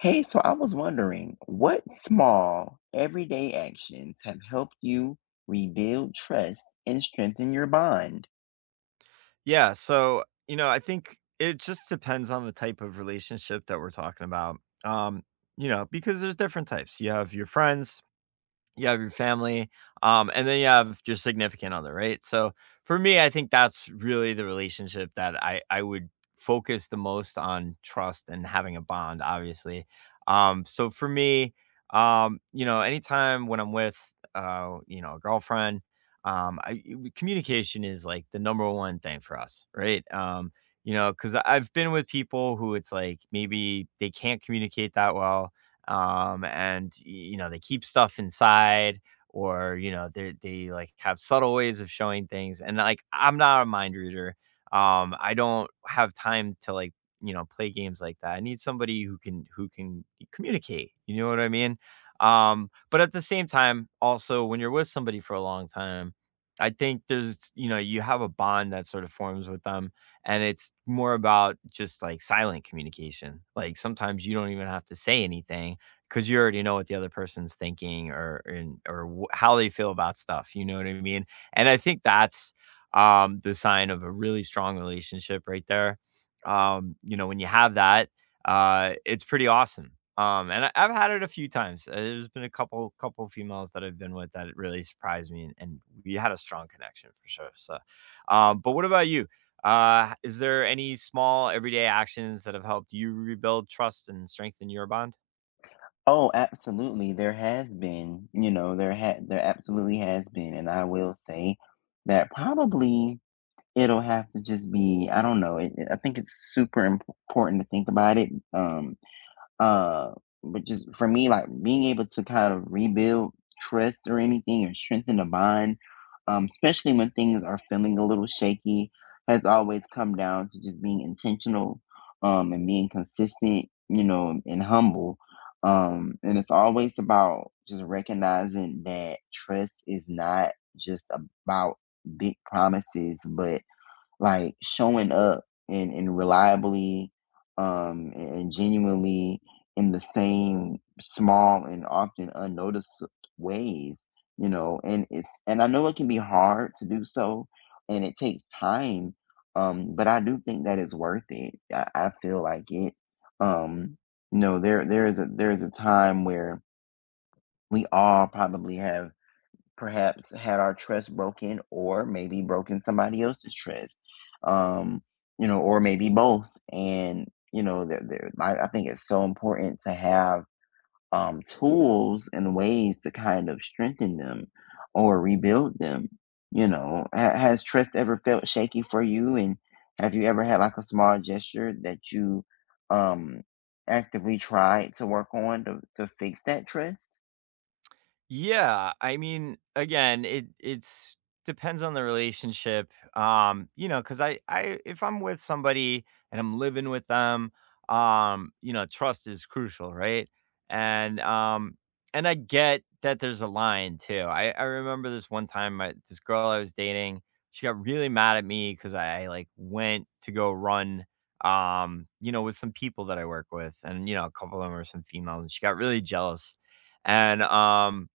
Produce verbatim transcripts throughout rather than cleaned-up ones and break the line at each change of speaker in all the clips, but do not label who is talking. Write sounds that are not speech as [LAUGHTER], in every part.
Hey, so I was wondering, what small everyday actions have helped you rebuild trust and strengthen your bond?
Yeah, so, you know, I think it just depends on the type of relationship that we're talking about. Um, you know, because there's different types. You have your friends, you have your family, um, and then you have your significant other, right? So for me, I think that's really the relationship that I I would focus the most on trust and having a bond, obviously. Um, so for me, um, you know, anytime when I'm with, uh, you know, a girlfriend, um, I, y- communication is like the number one thing for us, right? Um, you know, because I've been with people who it's like maybe they can't communicate that well, um, and y- you know, they keep stuff inside, or you know, they they like have subtle ways of showing things, and like, I'm not a mind reader. um I don't have time to, like, you know, play games like that. I need somebody who can who can communicate, you know what I mean? Um but at the same time, also when you're with somebody for a long time, I think there's, you know, you have a bond that sort of forms with them, and it's more about just like silent communication. Like sometimes you don't even have to say anything, because you already know what the other person's thinking, or and or wh- how they feel about stuff. You know what I mean? And I think that's, um, the sign of a really strong relationship right there. Um, you know, when you have that, uh, it's pretty awesome. Um, and I, I've had it a few times. Uh, There's been a couple couple females that I've been with that it really surprised me, and, and we had a strong connection for sure. So, um, but what about you? Uh, h- is there any small everyday actions that have helped you rebuild trust and strengthen your bond?
Oh, absolutely. There has been, you know, there had there absolutely has been, and I will say that probably it'll have to just be, I don't know, it, it- I think it's super imp- important to think about it. Um, Uh, but just for me, like being able to kind of rebuild trust or anything or strengthen the bond, um, especially when things are feeling a little shaky, has always come down to just being intentional, um, and being consistent, you know, and, and humble. Um, and it's always about just recognizing that trust is not just about big promises, but like showing up and, and reliably um and genuinely in the same small and often unnoticed ways, you know and it's and I know it can be hard to do so, and it takes time. Um but I do think that it's worth it. i, I feel like it, um you know, there there is a there is a time where we all probably have perhaps had our trust broken or maybe broken somebody else's trust, um you know, or maybe both. And you know, there, there I, I think it's so important to have um tools and ways to kind of strengthen them or rebuild them, you know. Ha- has trust ever felt shaky for you, and have you ever had like a small gesture that you, um actively tried to work on to, to fix that trust?
Yeah, I mean, again, it it's depends on the relationship. Um, you know, cuz I I if I'm with somebody and I'm living with them, um, you know, trust is crucial, right? And, um and I get that there's a line too. I I remember this one time my this girl I was dating, she got really mad at me cuz I, I like went to go run, um, you know, with some people that I work with, and you know, a couple of them are some females, and she got really jealous. And, um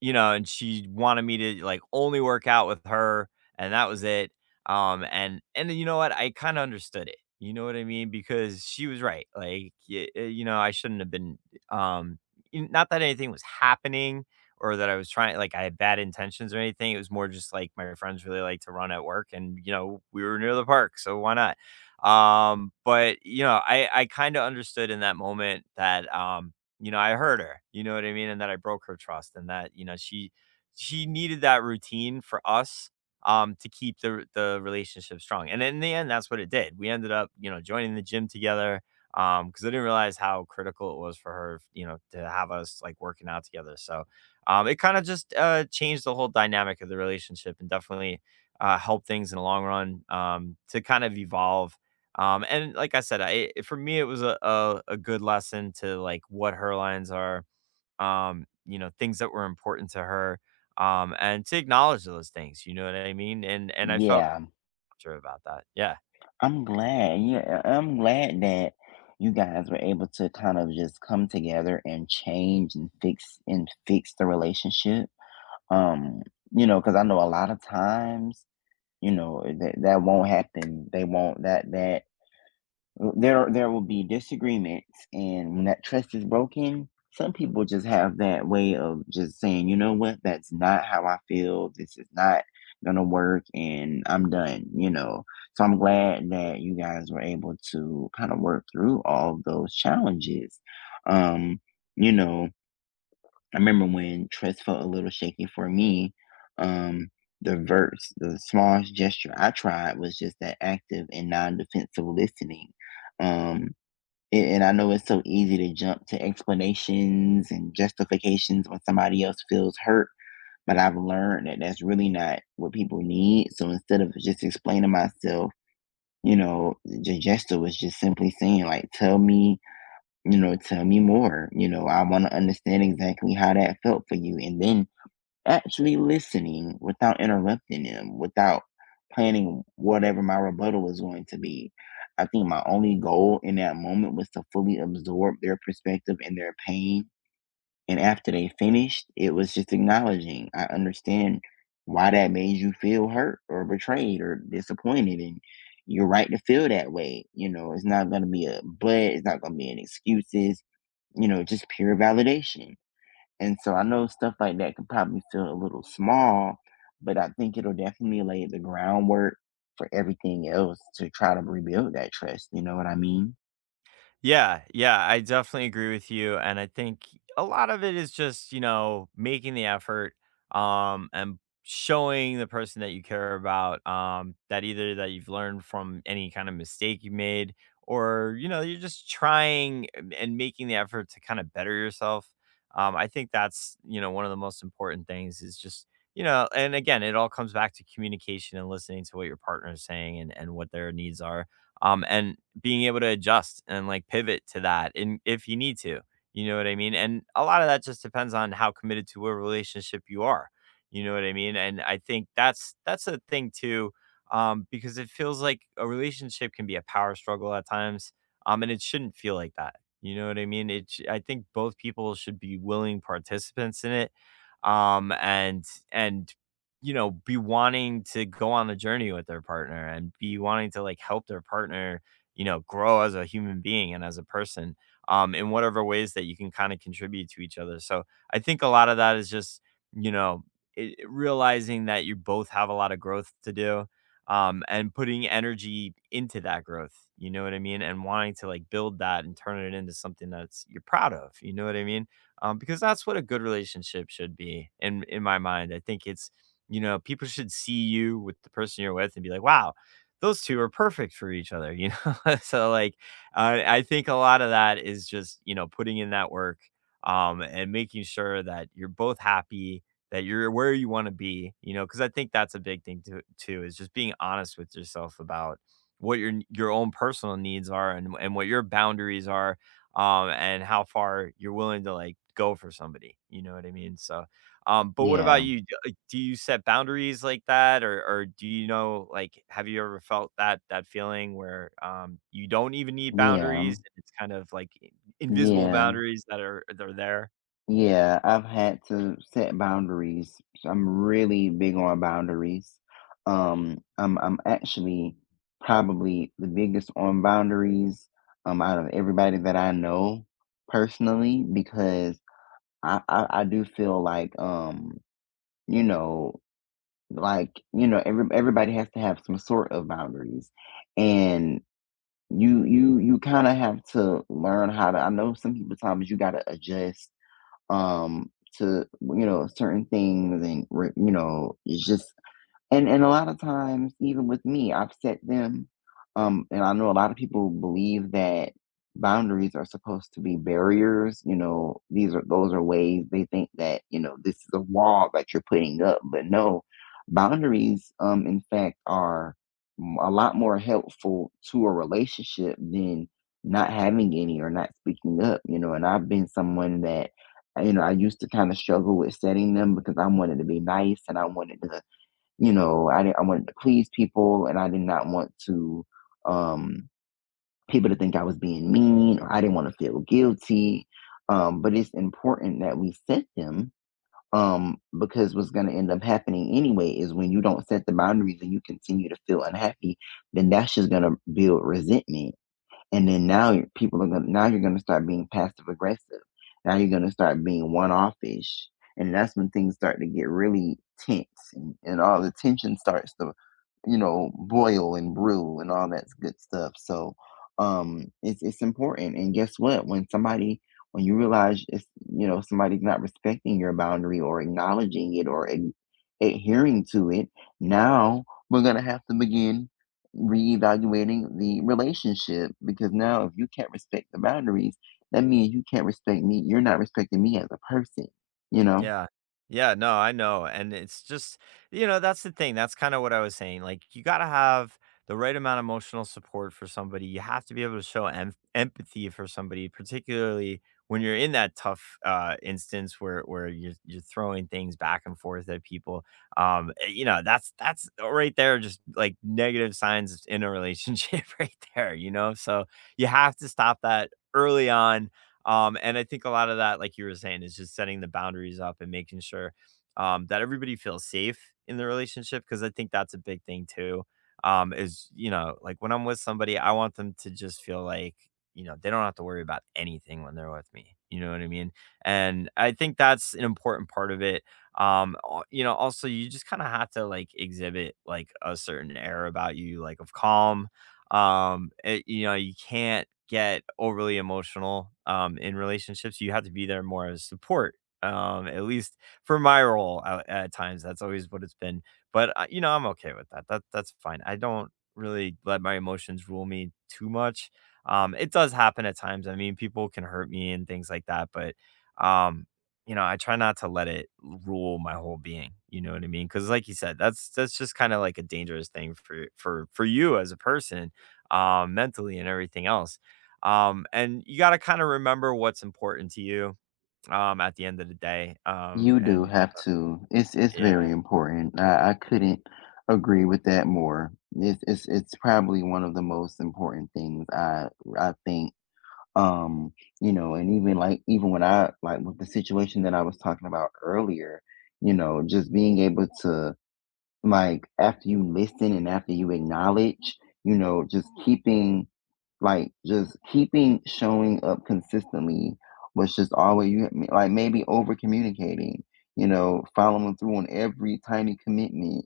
you know, and she wanted me to, like, only work out with her, and that was it, um, and and then, you know what, I kinda understood it, you know what I mean, because she was right, like, y uh, you know, I shouldn't have been, um n not that anything was happening, or that I was trying, like, I had bad intentions or anything. It was more just like, my friends really like to run at work, and, you know, we were near the park, so why not? Um, but, you know, I I kinda understood in that moment that, um you know, I hurt her, you know what I mean? And that I broke her trust, and that, you know, she she needed that routine for us, um, to keep the the relationship strong, and in the end, that's what it did. We ended up, you know, joining the gym together, um because I didn't realize how critical it was for her, you know, to have us, like, working out together. So, um, it kinda just, uh, changed the whole dynamic of the relationship, and definitely, uh, helped things in the long run, um, to kind of evolve, um, and like I said, I for me it was a, a a good lesson to like what her lines are, um, you know, things that were important to her, um, and to acknowledge those things. You know what I mean? And and I felt
Yeah.
better about that. Yeah.
I'm glad. Yeah, I- I'm glad that you guys were able to kind of just come together and change and fix and fix the relationship. Um, you know, because I know a lot of times, you know, that that won't happen. They won't that that there there will be disagreements, and when that trust is broken, some people just have that way of just saying, you know what, that's not how I feel, this is not gonna work and I'm done, you know. So I'm glad that you guys were able to kind of work through all of those challenges. um you know I remember when trust felt a little shaky for me, um, the verse, the smallest gesture I tried was just that active and non-defensive listening. Um, and, and I know it's so easy to jump to explanations and justifications when somebody else feels hurt, but I've learned that that's really not what people need. So instead of just explaining myself, you know, the gesture was just simply saying, like, tell me, you know, tell me more. You know, I want to understand exactly how that felt for you. And then actually listening without interrupting them, without planning whatever my rebuttal was going to be. I think my only goal in that moment was to fully absorb their perspective and their pain, and after they finished, it was just acknowledging, I understand why that made you feel hurt or betrayed or disappointed. And you're right to feel that way. You know, it's not going to be a but, it's not going to be an excuses, you know, just pure validation. And so I know stuff like that could probably feel a little small, but I think it'll definitely lay the groundwork for everything else to try to rebuild that trust. You know what I mean?
Yeah, yeah, I definitely agree with you. And I think a lot of it is just, you know, making the effort, um and showing the person that you care about, um that either that you've learned from any kind of mistake you made, or you know, you're just trying, and and making the effort to kind of better yourself. um I think that's, you know, one of the most important things is just, you know. And again, it all comes back to communication and listening to what your partner is saying, and and what their needs are, um and being able to adjust and like pivot to that, and if you need to, you know what I mean. And a lot of that just depends on how committed to a relationship you are, you know what I mean. And I think that's that's a thing too, um because it feels like a relationship can be a power struggle at times, um and it shouldn't feel like that, you know what I mean. it sh- I think both people should be willing participants in it, um and and you know, be wanting to go on a journey with their partner, and be wanting to like help their partner, you know, grow as a human being and as a person, um, in whatever ways that you can kind of contribute to each other. So I think a lot of that is just, you know, it, realizing that you both have a lot of growth to do, um, and putting energy into that growth. You know what I mean? And wanting to like build that, and turn it into something that's you're proud of. You know what I mean? Um, because that's what a good relationship should be in in my mind. I think it's, you know, people should see you with the person you're with and be like, wow, those two are perfect for each other. [LAUGHS] You know, [LAUGHS] so, like, uh, I think a lot of that is just, you know, putting in that work, um, and making sure that you're both happy, that you're where you wanna be, you know, because I think that's a big thing too too, is just being honest with yourself about what your n your own personal needs are, and and what your boundaries are, um, and how far you're willing to, like, go for somebody, you know what I mean? So, um, but what about
Yeah,
you? D- uh, Do you set boundaries like that, or or do you know, like, have you ever felt that that feeling where, um you don't even need
yeah,
boundaries? And it's kind of like, i- invisible
yeah,
boundaries that are that are there.
Yeah, I've had to set boundaries. So I'm really big on boundaries. Um, I'm I'm actually probably the biggest on boundaries um out of everybody that I know personally, because I I, I do feel like, um you know like you know, every, everybody has to have some sort of boundaries. And you you you kind of have to learn how to, I know some people times you got to adjust, um, to you know certain things, and re- you know, it's just, and and a lot of times, even with me, I've set them, um, and I know a lot of people believe that boundaries are supposed to be barriers. You know, these are those are ways they think that, you know, this is a wall that you're putting up, but no, boundaries, um, in fact, are m- a lot more helpful to a relationship than not having any or not speaking up. You know, and I've been someone that. You know, I used to kind of struggle with setting them because I wanted to be nice and I wanted to, you know, I didn't I wanted to please people, and I did not want to, um people to think I was being mean, or I didn't wanna feel guilty. Um, but it's important that we set them, um, because what's gonna end up happening anyway is, when you don't set the boundaries and you continue to feel unhappy, then that's just gonna build resentment. And then now people are gonna now you're gonna start being passive aggressive, now you're gonna start being one-offish, and that's when things start to get really tense. and, and all the tension starts to, you know, boil and brew and all that's good stuff. So um, it's it's important. And guess what, when somebody, when you realize it's, you know, somebody's not respecting your boundary or acknowledging it or ad- adhering to it, now we're gonna have to begin reevaluating the relationship, because now if you can't respect the boundaries, that means you can't respect me. You're not respecting me as a person. You know,
Yeah. Yeah, no, I know, and it's just, you know, that's the thing, that's kinda what I was saying, like, you gotta have the right amount of emotional support for somebody. You have to be able to show em empathy for somebody, particularly when you're in that tough, uh, instance where where you're you're throwing things back and forth at people, um, eh, you know, that's that's right there just, like, negative signs in a relationship [LAUGHS] right there, you know? So, you have to stop that early on, um, and I think a lot of that, like you were saying, is just setting the boundaries up, and making sure, um, that everybody feels safe in the relationship. Cause I think that's a big thing too. Um, is, you know, like when I'm with somebody, I want them to just feel like, you know, they don't have to worry about anything when they're with me. You know what I mean? And I think that's an important part of it. Um, al- you know, also you just kind of have to like exhibit like a certain air about you, like of calm, um it, you know, you can't get overly emotional, um in relationships you have to be there more as support, um at least for my role, at, at times that's always what it's been. But, uh, you know, I'm okay with that. That that's fine. I don't really let my emotions rule me too much. Um it does happen at times, I mean, people can hurt me and things like that, but, um you know, I try not to let it rule my whole being, you know what I mean, because like you said, that's that's just kind of like a dangerous thing for for for you as a person, um, mentally and everything else. Um, and you got to kind of remember what's important to you, um, at the end of the day. Um,
you do
and
have to. It's it's very
yeah.
important. I, I couldn't agree with that more. It's, it's it's probably one of the most important things I I think. Um, you know, and even like even when I, like with the situation that I was talking about earlier, you know, just being able to, like, after you listen and after you acknowledge, you know, just keeping, like, just keeping showing up consistently, was just always you like maybe over communicating, you know, following through on every tiny commitment,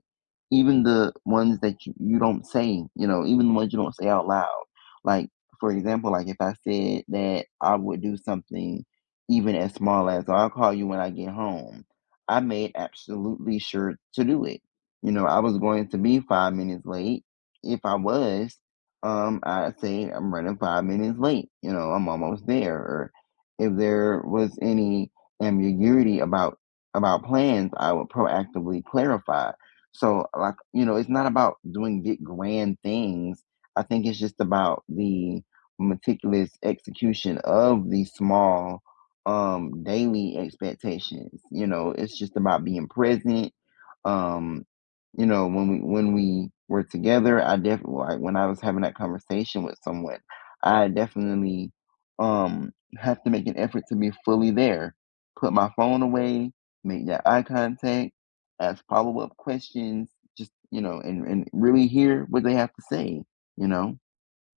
even the ones that you, you don't say, you know, even the ones you don't say out loud. Like for example, like if I said that I would do something even as small as I'll call you when I get home, I made absolutely sure to do it. You know, I was going to be five minutes late, if I was, um, I'd say I'm running five minutes late. You know, I'm almost there. Or if there was any ambiguity about about plans, I would proactively clarify. So, like, you know, it's not about doing big grand things. I think it's just about the meticulous execution of the small um daily expectations. You know, it's just about being present. um you know, when we when we were together, I definitely, like when I was having that conversation with someone, I definitely um have to make an effort to be fully there. Put my phone away, make that eye contact, ask follow-up questions, just, you know, and, and really hear what they have to say, you know.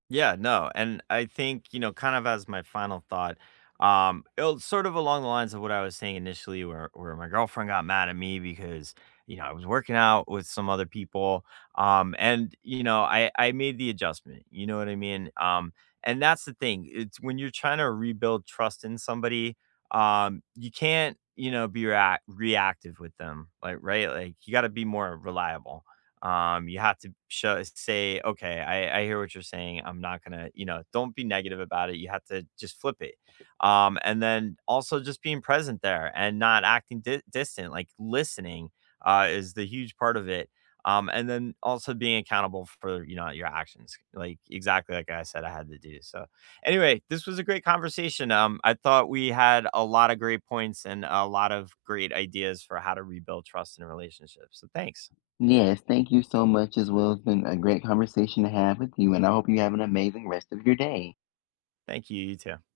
Yeah, no. And I think, you know, kind of as my final thought, um, it'll sort of along the lines of what I was saying initially, where where my girlfriend got mad at me because, you know, I was working out with some other people. Um, and you know, I I made the adjustment, you know what I mean? Um, and that's the thing. It's when you're trying to rebuild trust in somebody, um, you can't, you know, be react reactive with them. Like, right? Like, you gotta be more reliable. Um, you have to show, say, okay, I, I hear what you're saying. I'm not gonna, you know, don't be negative about it. You have to just flip it. Um, and then also just being present there, and not acting di- distant, like listening, uh, is the huge part of it. Um, and then also being accountable for, you know, your actions, like exactly like I said, I had to do. So, anyway, this was a great conversation. Um, I thought we had a lot of great points and a lot of great ideas for how to rebuild trust in relationships. So thanks.
Yes, thank you so much as well. It's been a great conversation to have with you, and I hope you have an amazing rest of your day.
Thank you. You too.